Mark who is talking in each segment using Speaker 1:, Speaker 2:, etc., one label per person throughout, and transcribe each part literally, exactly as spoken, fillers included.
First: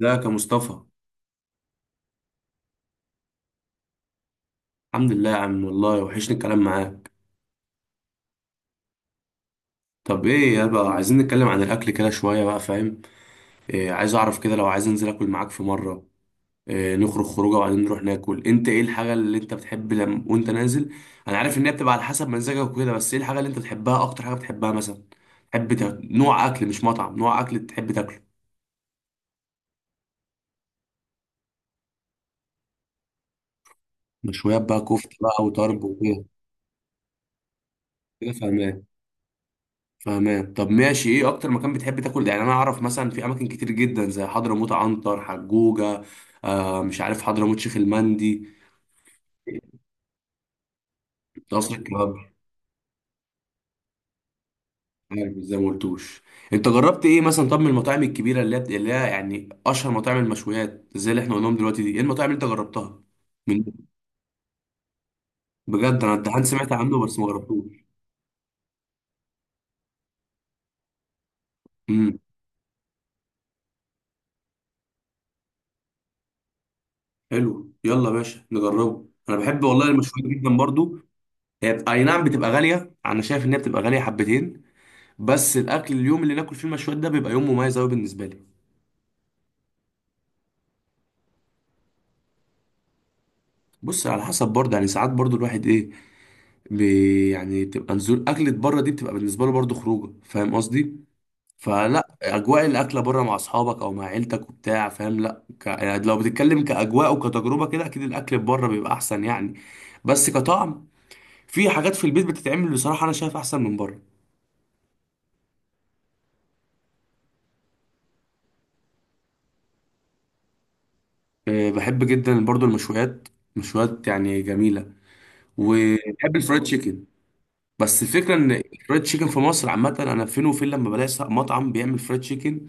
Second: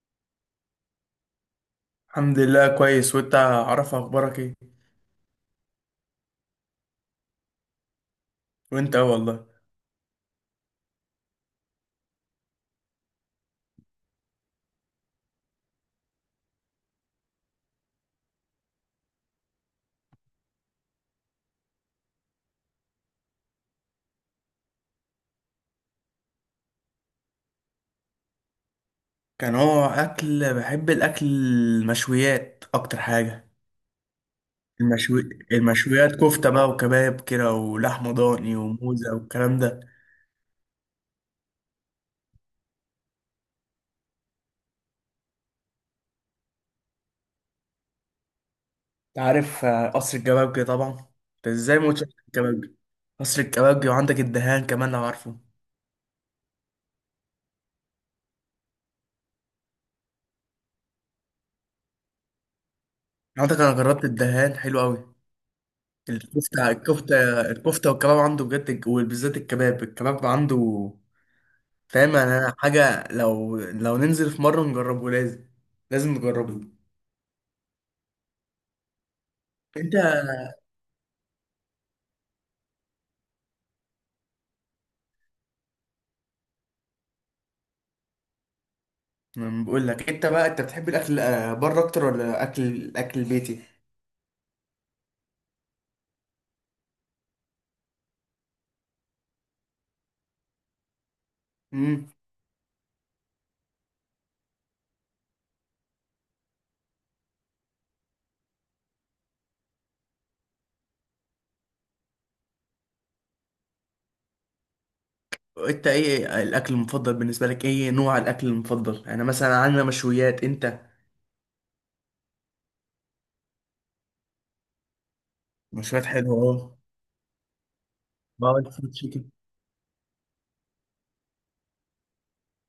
Speaker 1: ازيك يا مصطفى؟
Speaker 2: الحمد لله كويس، وانت عارف اخبارك ايه؟
Speaker 1: الحمد لله يا عم، والله وحشني الكلام معاك.
Speaker 2: وانت اه والله.
Speaker 1: طب ايه يا بقى، عايزين نتكلم عن الاكل كده شويه بقى، فاهم؟ إيه، عايز اعرف كده لو عايز انزل اكل معاك في مره. إيه، نخرج خروجه وبعدين نروح ناكل، انت ايه الحاجه اللي انت بتحب لما وانت نازل؟ انا عارف ان هي بتبقى على حسب مزاجك وكده، بس ايه الحاجه اللي انت بتحبها، اكتر حاجه بتحبها مثلا؟ تحب تا... نوع اكل، مش مطعم، نوع اكل تحب تاكله.
Speaker 2: كان هو اكل بحب الاكل المشويات اكتر حاجه.
Speaker 1: مشويات بقى، كفته
Speaker 2: المشوي
Speaker 1: بقى وطرب
Speaker 2: المشويات
Speaker 1: وكده.
Speaker 2: كفته بقى وكباب كده، ولحمه
Speaker 1: كده،
Speaker 2: ضاني
Speaker 1: فاهم.
Speaker 2: وموزه والكلام ده.
Speaker 1: فاهمان. طب ماشي، ايه اكتر مكان بتحب تاكل؟ يعني انا اعرف مثلا في اماكن كتير جدا زي حضرموت، عنتر، حجوجه. آه، مش عارف، حضرموت، شيخ المندي.
Speaker 2: انت عارف، آه، قصر الكبابجي طبعا. انت
Speaker 1: قصر
Speaker 2: ازاي ما قلتش قصر
Speaker 1: الكباب.
Speaker 2: الكبابجي؟ قصر الكبابجي، وعندك الدهان كمان لو
Speaker 1: عارف
Speaker 2: عارفه.
Speaker 1: زي ما قلتوش. انت جربت ايه مثلا؟ طب من المطاعم الكبيره اللي هي بت- اللي هي يعني اشهر مطاعم المشويات زي اللي احنا قلناهم دلوقتي دي، ايه المطاعم اللي انت جربتها؟
Speaker 2: عندك
Speaker 1: من؟
Speaker 2: انا جربت الدهان، حلو قوي.
Speaker 1: بجد، انا الدهان
Speaker 2: الكفته
Speaker 1: سمعت عنه بس ما
Speaker 2: الكفته
Speaker 1: جربتوش.
Speaker 2: الكفته والكباب عنده بجد، وبالذات الكباب الكباب عنده. فاهم؟
Speaker 1: امم.
Speaker 2: يعني انا حاجه، لو لو ننزل في مره نجربه لازم. لازم نجربه.
Speaker 1: حلو، يلا يا باشا نجربه، انا بحب والله
Speaker 2: انت
Speaker 1: المشويات
Speaker 2: أنا.
Speaker 1: جدا برضو. هي بت- اي نعم بتبقى غاليه، انا شايف ان هي بتبقى غاليه حبتين. بس الاكل، اليوم اللي ناكل فيه المشويات ده بيبقى يوم مميز قوي بالنسبه لي.
Speaker 2: بقول لك، انت بقى انت بتحب الاكل، آه، بره اكتر ولا اكل الاكل البيتي؟
Speaker 1: بص، على حسب برضه، يعني ساعات برضه الواحد ايه. بي يعني تبقى نزول اكلة بره دي بتبقى بالنسبه له برضه خروجه، فاهم قصدي.
Speaker 2: امم.
Speaker 1: فلا اجواء الاكله بره مع اصحابك او مع عيلتك وبتاع، فاهم؟ لا ك... يعني لو بتتكلم كاجواء وكتجربه كده اكيد الاكل بره بيبقى احسن يعني. بس كطعم، في حاجات في البيت بتتعمل بصراحه انا شايف احسن من بره.
Speaker 2: انت ايه الاكل المفضل بالنسبه لك؟ ايه نوع الاكل المفضل؟ انا مثلا عندنا مشويات، انت؟
Speaker 1: أه، بحب جدا برضه المشويات. مشويات يعني، جميله.
Speaker 2: مشويات حلوه
Speaker 1: وبحب الفرايد
Speaker 2: اه.
Speaker 1: تشيكن. بس الفكره ان
Speaker 2: بقى أنت فود
Speaker 1: الفرايد تشيكن
Speaker 2: تشيكن.
Speaker 1: في مصر عامه، انا فين وفين لما بلاقي س- مطعم بيعمل فرايد تشيكن.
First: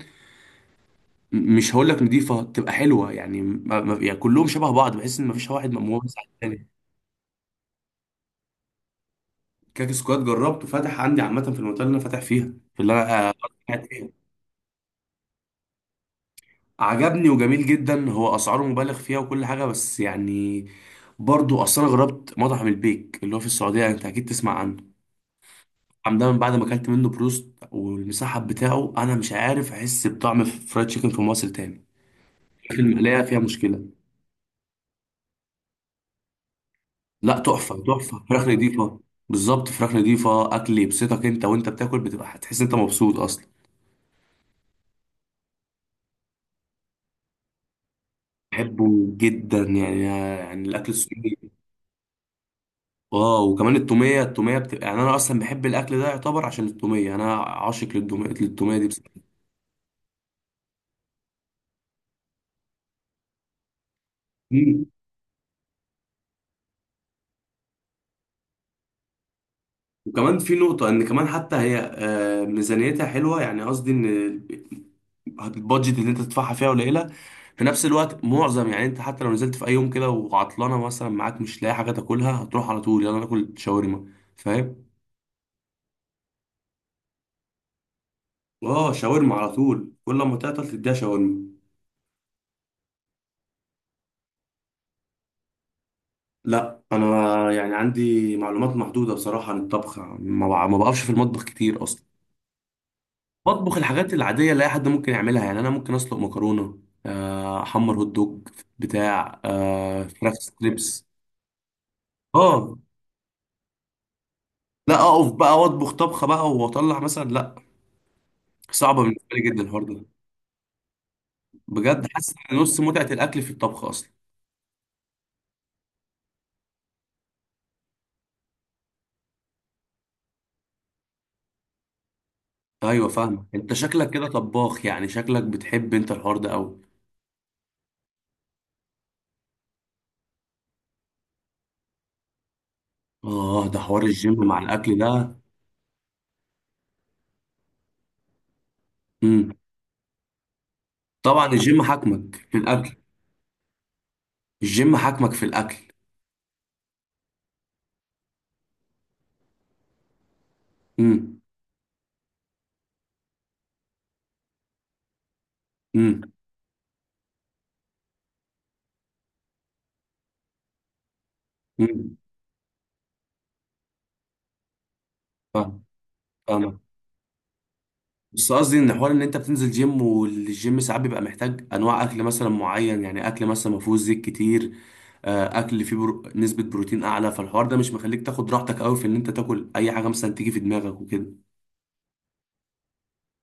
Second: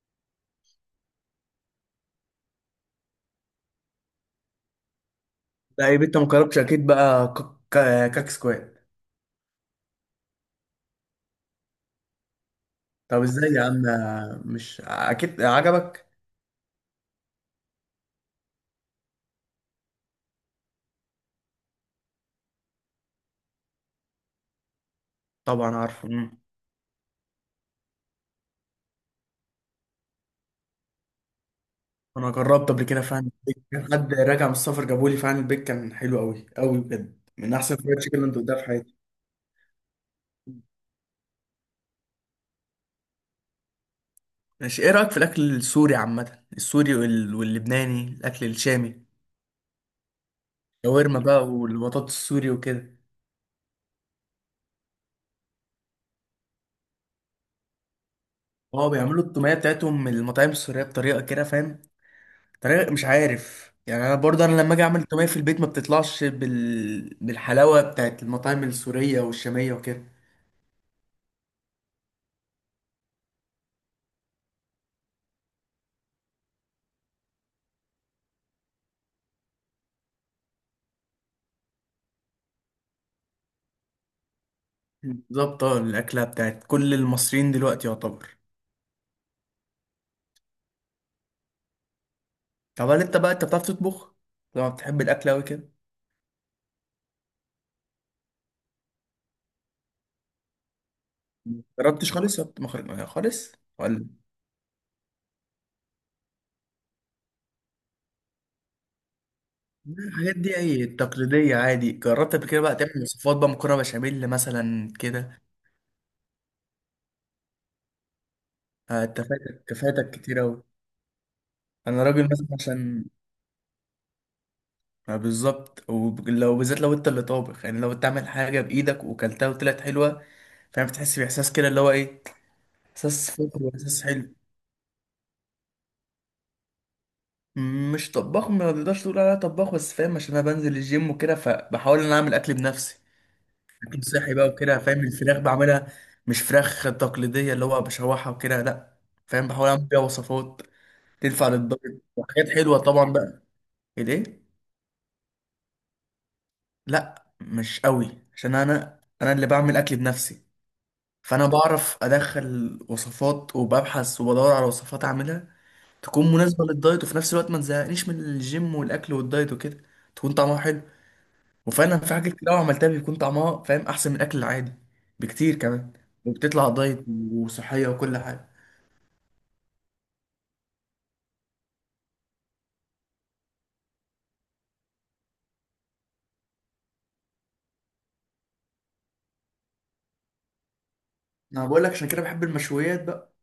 Speaker 1: م- مش هقول لك نضيفه تبقى حلوه، يعني ما ما- يعني كلهم شبه بعض، بحس ان مفيش واحد
Speaker 2: لا يبقى
Speaker 1: مميز
Speaker 2: انت
Speaker 1: عن
Speaker 2: ما جربتش
Speaker 1: التاني.
Speaker 2: اكيد بقى كك- كاك سكوات.
Speaker 1: كاك سكواد جربته، فتح عندي عامه في المنطقه اللي انا فاتح فيها. في اللي
Speaker 2: طب
Speaker 1: انا آه،
Speaker 2: ازاي يا عم؟
Speaker 1: قاعد فيها.
Speaker 2: مش اكيد عجبك؟
Speaker 1: عجبني وجميل جدا، هو اسعاره مبالغ فيها وكل حاجه، بس يعني برضو اصل انا جربت مطعم البيك اللي هو في السعوديه، انت اكيد تسمع عنه.
Speaker 2: طبعا
Speaker 1: المطعم
Speaker 2: عارفه.
Speaker 1: ده من بعد ما اكلت منه بروست والمسحب بتاعه، انا مش عارف احس بطعم فرايد تشيكن في مصر تاني.
Speaker 2: انا جربت
Speaker 1: في
Speaker 2: قبل كده
Speaker 1: المقلايه
Speaker 2: فعلا
Speaker 1: فيها
Speaker 2: البيك، كان
Speaker 1: مشكله.
Speaker 2: حد راجع من السفر جابولي، فعلا البيك كان حلو قوي قوي بجد،
Speaker 1: لا،
Speaker 2: من احسن
Speaker 1: تحفه
Speaker 2: فرايد تشيكن
Speaker 1: تحفه،
Speaker 2: اللي أنا
Speaker 1: فراخ
Speaker 2: دوقتها في حياتي.
Speaker 1: نضيفه. بالظبط، فراخ نضيفه، اكل يبسطك انت وانت بتاكل، بتبقى هتحس انت مبسوط اصلا.
Speaker 2: ماشي، ايه رايك في الاكل السوري عامه، السوري وال- واللبناني، الاكل
Speaker 1: بحبه
Speaker 2: الشامي؟
Speaker 1: جدا يعني يعني الاكل
Speaker 2: شاورما
Speaker 1: السوري.
Speaker 2: بقى والبطاطس السوري وكده.
Speaker 1: اه، وكمان التوميه التوميه بتبقى يعني، انا اصلا بحب الاكل ده يعتبر عشان التوميه، انا عاشق للتوميه للتوميه
Speaker 2: اه
Speaker 1: دي.
Speaker 2: بيعملوا التوميه بتاعتهم من المطاعم السوريه بطريقه كده، فاهم؟ طريقه مش عارف يعني، انا برضه انا لما اجي
Speaker 1: بصراحه
Speaker 2: اعمل التوميه في البيت ما بتطلعش بال... بالحلاوه بتاعت المطاعم السوريه والشاميه وكده.
Speaker 1: وكمان في نقطة إن كمان حتى هي آه، ميزانيتها حلوة، يعني قصدي إن البادجت اللي أنت تدفعها فيها قليلة. في نفس الوقت معظم يعني، أنت حتى لو نزلت في أي يوم كده وعطلانة مثلا معاك مش لاقي حاجة تاكلها، هتروح على طول، يلا ناكل شاورما. فاهم؟
Speaker 2: بالظبط اه، الاكله بتاعت كل المصريين دلوقتي يعتبر.
Speaker 1: آه، شاورما على طول، كل ما تعطل تديها شاورما.
Speaker 2: طب هل انت بقى انت بتعرف تطبخ؟ لو بتحب الاكل قوي كده.
Speaker 1: لا أنا يعني عندي معلومات محدودة بصراحة عن الطبخ، ما بع- ما بقفش في المطبخ كتير أصلا.
Speaker 2: جربتش خالص ولا مخ- ما- خالص؟
Speaker 1: بطبخ الحاجات
Speaker 2: ولا.
Speaker 1: العادية اللي أي حد ممكن يعملها، يعني أنا ممكن أسلق مكرونة، آه، أحمر هوت دوج، بتاع
Speaker 2: لا،
Speaker 1: آه، فراخ
Speaker 2: الحاجات دي اي
Speaker 1: ستريبس.
Speaker 2: تقليدية عادي. جربت قبل كده بقى
Speaker 1: آه،
Speaker 2: تعمل وصفات بقى، مكرونة بشاميل مثلا
Speaker 1: لا أقف
Speaker 2: كده؟
Speaker 1: بقى وأطبخ طبخة بقى وأطلع مثلا، لا. صعبة
Speaker 2: آه، انت
Speaker 1: بالنسبة لي جدا
Speaker 2: فاتك
Speaker 1: الحوار ده.
Speaker 2: كفايتك كتير اوي. انا
Speaker 1: بجد
Speaker 2: راجل
Speaker 1: حاسس
Speaker 2: مثلا
Speaker 1: إن نص
Speaker 2: عشان.
Speaker 1: متعة الأكل في الطبخ أصلا.
Speaker 2: آه، بالظبط، ولو بالذات لو انت اللي طابخ، يعني لو بتعمل حاجة بايدك وكلتها وطلعت حلوة. فاهم؟ بتحس باحساس كده اللي هو ايه.
Speaker 1: أيوة
Speaker 2: احساس
Speaker 1: فاهمة،
Speaker 2: فخر
Speaker 1: أنت
Speaker 2: واحساس
Speaker 1: شكلك كده
Speaker 2: حلو.
Speaker 1: طباخ يعني، شكلك بتحب أنت الحوار ده أوي.
Speaker 2: مش طباخ، ما تقدرش تقول عليا طباخ، بس فاهم عشان انا بنزل الجيم وكده، فبحاول ان انا اعمل اكل بنفسي.
Speaker 1: آه، ده حوار
Speaker 2: اكل
Speaker 1: الجيم
Speaker 2: صحي بقى
Speaker 1: مع
Speaker 2: وكده،
Speaker 1: الأكل
Speaker 2: فاهم؟
Speaker 1: ده.
Speaker 2: الفراخ بعملها. مش فراخ تقليديه اللي هو بشوحها وكده، لا. فاهم؟
Speaker 1: مم.
Speaker 2: بحاول اعمل بيها وصفات
Speaker 1: طبعا
Speaker 2: تنفع
Speaker 1: الجيم
Speaker 2: للدايت
Speaker 1: حاكمك
Speaker 2: وحاجات
Speaker 1: في
Speaker 2: حلوه
Speaker 1: الأكل.
Speaker 2: طبعا بقى. ايه.
Speaker 1: الجيم حاكمك في الأكل.
Speaker 2: لا مش قوي، عشان انا انا اللي بعمل اكل بنفسي.
Speaker 1: امم.
Speaker 2: فانا بعرف ادخل وصفات، وببحث وبدور على وصفات اعملها
Speaker 1: امم.
Speaker 2: تكون مناسبه للدايت، وفي نفس الوقت ما تزهقنيش من الجيم والاكل والدايت وكده. تكون طعمها حلو. وفعلا في
Speaker 1: امم.
Speaker 2: حاجات كتير قوي عملتها بيكون طعمها، فاهم، احسن من الاكل العادي. بكتير
Speaker 1: فاهم.
Speaker 2: كمان. وبتطلع
Speaker 1: فاهم.
Speaker 2: دايت. وصحيه وكل حاجه.
Speaker 1: بس قصدي ان حوار ان انت بتنزل جيم، والجيم ساعات بيبقى محتاج انواع اكل مثلا معين، يعني اكل مثلا ما فيهوش زيت كتير. آه، اكل فيه برو... نسبة بروتين اعلى، فالحوار ده مش مخليك تاخد راحتك قوي في ان انت تاكل اي حاجة مثلا تيجي في دماغك وكده.
Speaker 2: انا بقول لك عشان كده بحب المشويات بقى.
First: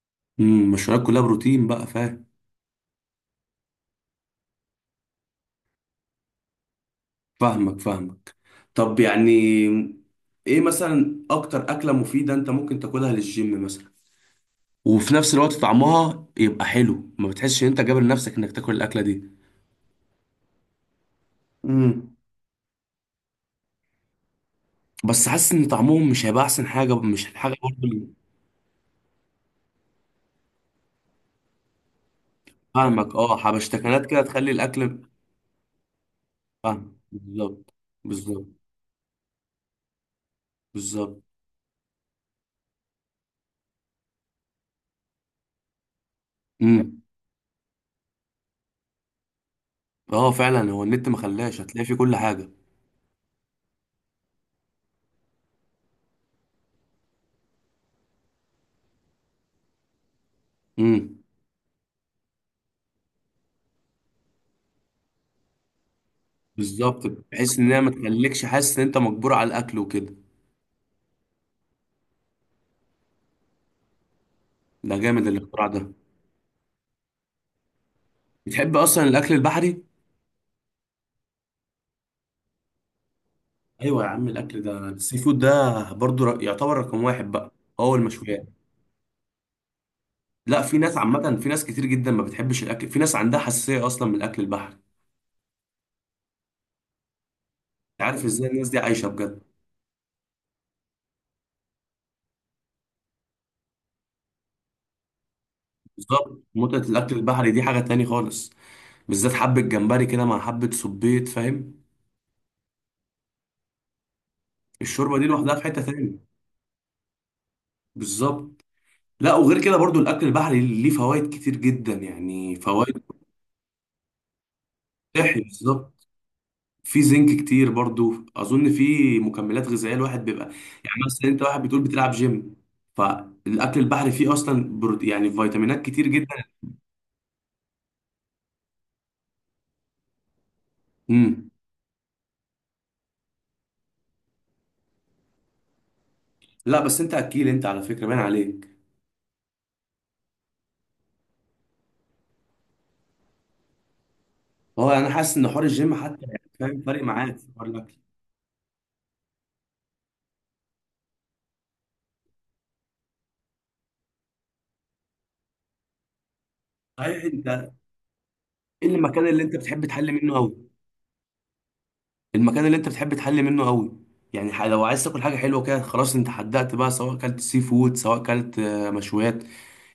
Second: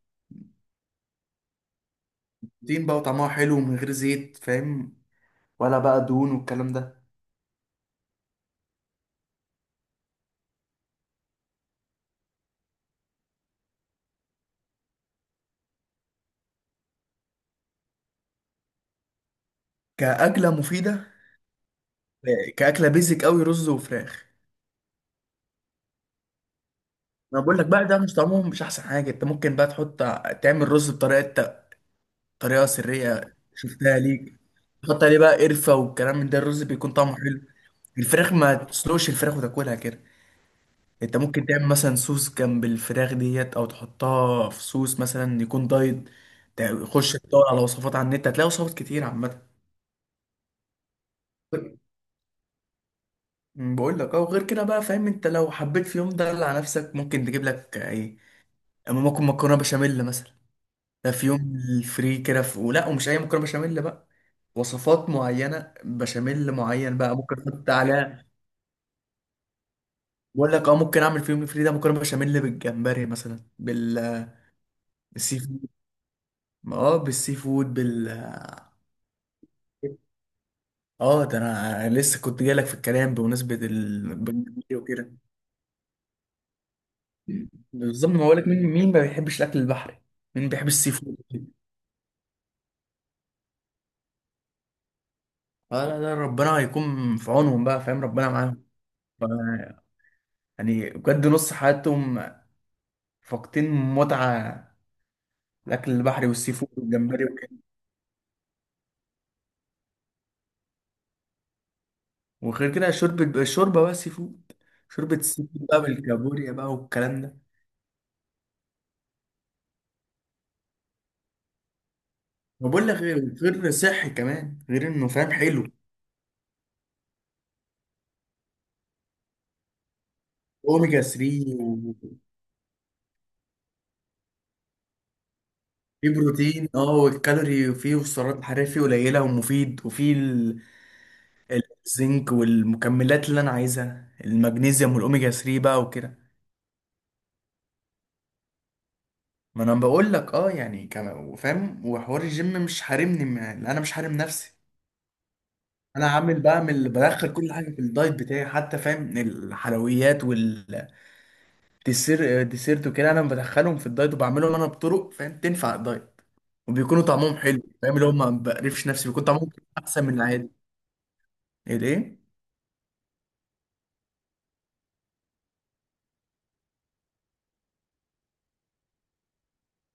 Speaker 1: امم المشويات كلها بروتين بقى، فاهم.
Speaker 2: دين بقى وطعمها حلو ومن غير زيت، فاهم؟ ولا بقى دهون والكلام ده.
Speaker 1: فاهمك، فاهمك. طب يعني، ايه مثلا اكتر اكلة مفيدة انت ممكن تاكلها للجيم مثلا؟ وفي نفس الوقت طعمها يبقى حلو، ما بتحسش ان انت جابر نفسك انك تاكل الاكلة دي.
Speaker 2: كاكله مفيده.
Speaker 1: امم.
Speaker 2: كاكله بيزك قوي، رز وفراخ.
Speaker 1: بس حاسس ان طعمهم مش هيبقى احسن حاجه، مش
Speaker 2: انا
Speaker 1: الحاجه
Speaker 2: بقول لك
Speaker 1: برضه
Speaker 2: بقى، ده
Speaker 1: اللي-
Speaker 2: مش طعمهم مش احسن حاجه. انت ممكن بقى تحط، تعمل رز بطريقه، طريقه
Speaker 1: فاهمك،
Speaker 2: سريه
Speaker 1: اه،
Speaker 2: شفتها
Speaker 1: حبشتكنات كده
Speaker 2: ليك.
Speaker 1: تخلي الاكل.
Speaker 2: تحط عليه بقى قرفه والكلام من ده، الرز بيكون
Speaker 1: فاهم،
Speaker 2: طعمه حلو.
Speaker 1: بالظبط.
Speaker 2: الفراخ،
Speaker 1: بالظبط.
Speaker 2: ما تسلقش الفراخ وتاكلها كده. انت
Speaker 1: بالظبط.
Speaker 2: ممكن تعمل مثلا صوص جنب الفراخ ديت، او تحطها في صوص مثلا يكون دايت.
Speaker 1: امم.
Speaker 2: تخش تدور على وصفات على النت، هتلاقي وصفات كتير عامه.
Speaker 1: اه، فعلا، هو النت ما خلاش، هتلاقي فيه كل حاجه.
Speaker 2: أمم، بقول لك اه، وغير كده بقى فاهم، انت لو حبيت في يوم ده على نفسك ممكن تجيب لك ايه؟ اما ممكن مكرونه بشاميل مثلا. ده
Speaker 1: امم.
Speaker 2: في يوم الفري كده، في... ولا، ومش اي مكرونه بشاميل بقى، وصفات معينه بشاميل معين
Speaker 1: بالظبط،
Speaker 2: بقى ممكن
Speaker 1: بحيث
Speaker 2: احط
Speaker 1: ان هي ما
Speaker 2: عليها.
Speaker 1: تخليكش حاسس ان انت مجبور على الاكل وكده.
Speaker 2: بقول لك اه، ممكن اعمل في يوم الفري ده مكرونه بشاميل بالجمبري مثلا، بالسي
Speaker 1: ده جامد الاختراع
Speaker 2: فود.
Speaker 1: ده.
Speaker 2: اه بالسي فود بال
Speaker 1: بتحب اصلا الاكل البحري؟
Speaker 2: اه ده انا لسه كنت جايلك في الكلام بمناسبه
Speaker 1: ايوه يا عم، الاكل
Speaker 2: ال
Speaker 1: ده،
Speaker 2: وكده.
Speaker 1: السي فود ده برضه ر- يعتبر رقم واحد بقى. هو
Speaker 2: بالظبط، ما
Speaker 1: المشويات.
Speaker 2: بقولك مين مين ما بيحبش الاكل البحري؟ مين
Speaker 1: لا،
Speaker 2: بيحب
Speaker 1: في
Speaker 2: السي
Speaker 1: ناس
Speaker 2: فود؟
Speaker 1: عامه، في ناس كتير جدا ما بتحبش الاكل، في ناس عندها حساسيه اصلا من الاكل البحري.
Speaker 2: اه لا لا، ربنا هيكون في عونهم بقى، فاهم؟
Speaker 1: عارف
Speaker 2: ربنا
Speaker 1: ازاي
Speaker 2: معاهم.
Speaker 1: الناس دي عايشه
Speaker 2: ف-
Speaker 1: بجد؟
Speaker 2: يعني بجد نص حياتهم فاقدين متعه الاكل البحري
Speaker 1: بالظبط،
Speaker 2: والسي فود
Speaker 1: متعه الاكل
Speaker 2: والجمبري
Speaker 1: البحري
Speaker 2: وكده.
Speaker 1: دي حاجه تاني خالص. بالذات حبه جمبري كده مع حبه صبيط، فاهم.
Speaker 2: وغير كده شوربه الشوربه بقى سي فود. شوربه
Speaker 1: الشوربه دي
Speaker 2: السي فود
Speaker 1: لوحدها في
Speaker 2: بقى،
Speaker 1: حته تاني.
Speaker 2: بالكابوريا بقى والكلام ده.
Speaker 1: بالظبط. لا، وغير كده برضو الاكل البحري ليه فوائد كتير جدا، يعني
Speaker 2: ما بقول لك،
Speaker 1: فوائد.
Speaker 2: غير غير صحي كمان، غير انه فاهم
Speaker 1: صحي،
Speaker 2: حلو.
Speaker 1: بالظبط. في زنك كتير برضو، اظن في مكملات غذائيه الواحد بيبقى، يعني
Speaker 2: اوميجا
Speaker 1: مثلا انت واحد بتقول بتلعب
Speaker 2: ثلاثة.
Speaker 1: جيم، فالاكل البحري فيه اصلا برو... يعني فيتامينات كتير
Speaker 2: فيه
Speaker 1: جدا.
Speaker 2: بروتين اه، والكالوري فيه والسعرات الحرارية فيه قليلة ومفيد، وفيه ال-
Speaker 1: امم.
Speaker 2: الزنك والمكملات اللي انا عايزها، المغنيسيوم والاوميجا ثلاثة بقى وكده.
Speaker 1: لا، بس انت اكيل، انت على فكره باين عليك.
Speaker 2: ما انا بقول لك اه، يعني كان فاهم، وحوار الجيم مش حارمني، ما- يعني انا مش حارم نفسي.
Speaker 1: هو انا حاسس ان حوار الجيم
Speaker 2: انا
Speaker 1: حتى
Speaker 2: عامل
Speaker 1: يعني، فاهم،
Speaker 2: بعمل
Speaker 1: فارق
Speaker 2: بدخل
Speaker 1: معاك في
Speaker 2: كل
Speaker 1: حوار
Speaker 2: حاجه في
Speaker 1: الاكل.
Speaker 2: الدايت بتاعي، حتى فاهم الحلويات والديسير ديسيرت وكده، انا بدخلهم في الدايت، وبعملهم انا بطرق فاهم تنفع الدايت، وبيكونوا
Speaker 1: صحيح
Speaker 2: طعمهم حلو،
Speaker 1: انت،
Speaker 2: فاهم، اللي هم ما بقرفش
Speaker 1: ايه
Speaker 2: نفسي بيكون
Speaker 1: المكان اللي
Speaker 2: طعمهم
Speaker 1: انت بتحب
Speaker 2: احسن
Speaker 1: تحل
Speaker 2: من
Speaker 1: منه
Speaker 2: العادي.
Speaker 1: قوي؟
Speaker 2: ايه ده؟
Speaker 1: المكان اللي انت بتحب تحل منه قوي، يعني ح- لو عايز تاكل حاجه حلوه كده، خلاص انت حددت بقى، سواء اكلت سي فود سواء اكلت آه، مشويات.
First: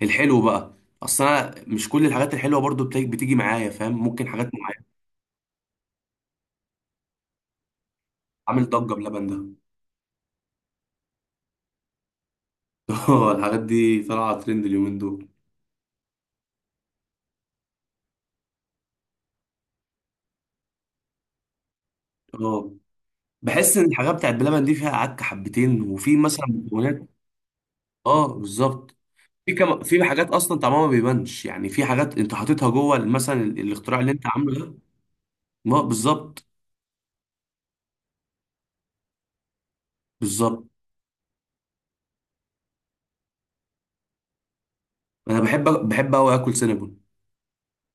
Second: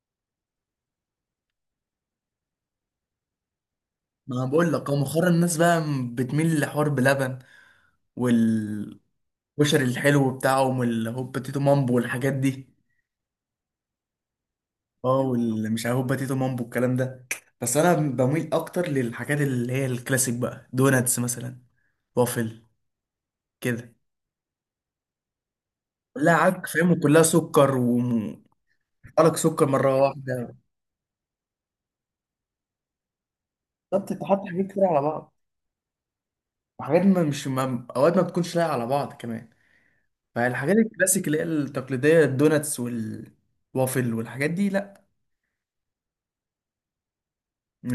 Speaker 1: الحلو بقى، اصل انا مش كل الحاجات الحلوه برضو بت- بتيجي معايا، فاهم، ممكن
Speaker 2: ما انا
Speaker 1: حاجات
Speaker 2: بقول
Speaker 1: معينه.
Speaker 2: لك، هو مؤخرا الناس بقى م- بتميل لحوار بلبن
Speaker 1: عامل ضجه
Speaker 2: والكشري،
Speaker 1: بلبن ده.
Speaker 2: الحلو بتاعهم، والهوبا تيتو مامبو والحاجات دي.
Speaker 1: اه، الحاجات دي طالعه ترند اليومين
Speaker 2: اه،
Speaker 1: دول.
Speaker 2: واللي مش عارف هوبا تيتو مامبو الكلام ده، بس انا بميل اكتر للحاجات اللي هي الكلاسيك بقى، دوناتس مثلا، وافل
Speaker 1: اه، بحس ان
Speaker 2: كده.
Speaker 1: الحاجات بتاعت بلبن دي فيها عك حبتين، وفي
Speaker 2: كلها
Speaker 1: مثلا
Speaker 2: عك فاهم،
Speaker 1: مكونات.
Speaker 2: وكلها سكر،
Speaker 1: اه،
Speaker 2: وقالك
Speaker 1: بالظبط. في
Speaker 2: سكر
Speaker 1: كم،
Speaker 2: مره
Speaker 1: في حاجات
Speaker 2: واحده.
Speaker 1: اصلا طعمها ما بيبانش، يعني في حاجات انت حاططها جوه مثلا ال- الاختراع اللي
Speaker 2: بالظبط، انت
Speaker 1: انت
Speaker 2: حاطط
Speaker 1: عامله
Speaker 2: حاجات
Speaker 1: ده.
Speaker 2: كتير على بعض،
Speaker 1: ما بالظبط.
Speaker 2: وحاجات ما مش ما اوقات ما بتكونش لايقه على بعض كمان.
Speaker 1: بالظبط.
Speaker 2: فالحاجات الكلاسيك اللي هي التقليديه، الدوناتس وال وافل والحاجات دي، لا.
Speaker 1: انا بحب بحب قوي اكل سينابون.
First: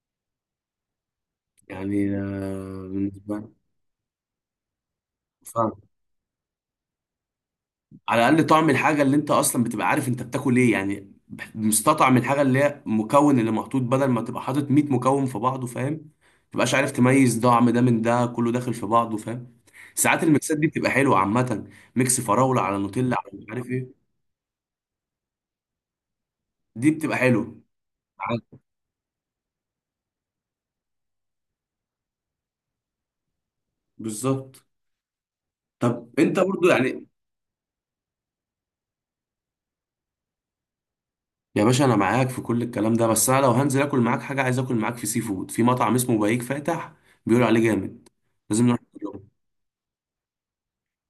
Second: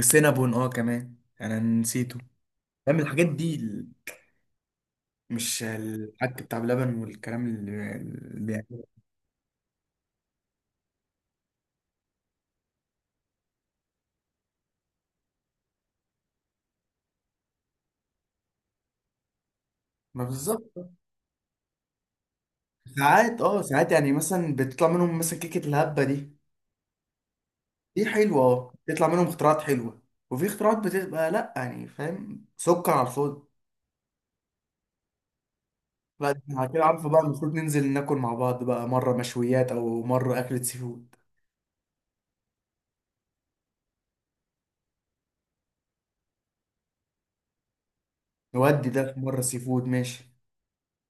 Speaker 2: سينابون اه كمان، يعني انا
Speaker 1: يعني
Speaker 2: نسيته.
Speaker 1: آه،
Speaker 2: فاهم الحاجات
Speaker 1: بالنسبه لي
Speaker 2: دي ال- مش
Speaker 1: فعلا،
Speaker 2: الحاجات بتاع بلبن والكلام اللي
Speaker 1: على
Speaker 2: اللي
Speaker 1: الاقل طعم
Speaker 2: بيعمل.
Speaker 1: الحاجه اللي انت اصلا بتبقى عارف انت بتاكل ايه، يعني بح- مستطعم الحاجه اللي هي المكون اللي محطوط، بدل ما تبقى حاطط مية مكون في بعضه، فاهم، ما تبقاش عارف تميز طعم ده من ده، كله داخل في بعضه، فاهم. ساعات
Speaker 2: ما
Speaker 1: الميكسات دي
Speaker 2: بالظبط.
Speaker 1: بتبقى حلوه عامه، ميكس فراوله على نوتيلا على
Speaker 2: ساعات
Speaker 1: مش
Speaker 2: اه
Speaker 1: عارف
Speaker 2: ساعات
Speaker 1: ايه.
Speaker 2: يعني مثلا بتطلع منهم مثلا كيكة الهبة دي.
Speaker 1: دي بتبقى حلوه.
Speaker 2: دي حلوة اه، بتطلع منهم اختراعات حلوة، وفي اختراعات بتبقى لا، يعني فاهم سكر على الفاضي.
Speaker 1: بالظبط. طب
Speaker 2: لا
Speaker 1: انت
Speaker 2: ده احنا
Speaker 1: برضو
Speaker 2: كده
Speaker 1: يعني،
Speaker 2: عارفه بقى، المفروض ننزل ناكل مع بعض بقى، مرة مشويات او مرة أكلة سي فود.
Speaker 1: يا باشا انا معاك في كل الكلام ده، بس انا لو هنزل اكل معاك حاجه عايز اكل معاك في سي فود، في مطعم اسمه بهيج فاتح، بيقولوا عليه جامد، لازم نروح
Speaker 2: نودي ده في
Speaker 1: نجربه.
Speaker 2: مرة سي فود، ماشي.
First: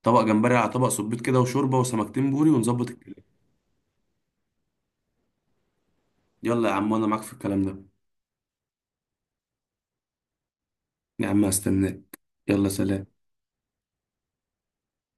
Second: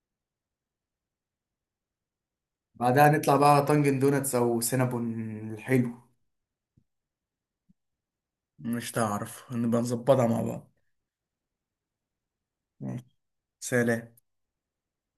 Speaker 1: طبق جمبري على طبق صبيط كده، وشوربه وسمكتين بوري، ونظبط
Speaker 2: بعدها
Speaker 1: الكلام.
Speaker 2: نطلع بقى على طنجن دوناتس او سينابون الحلو.
Speaker 1: يلا يا عم، انا معاك في الكلام ده.
Speaker 2: مش تعرف نبقى نظبطها مع بعض.
Speaker 1: يا عم هستناك. يلا
Speaker 2: ماشي.
Speaker 1: سلام.
Speaker 2: سلام.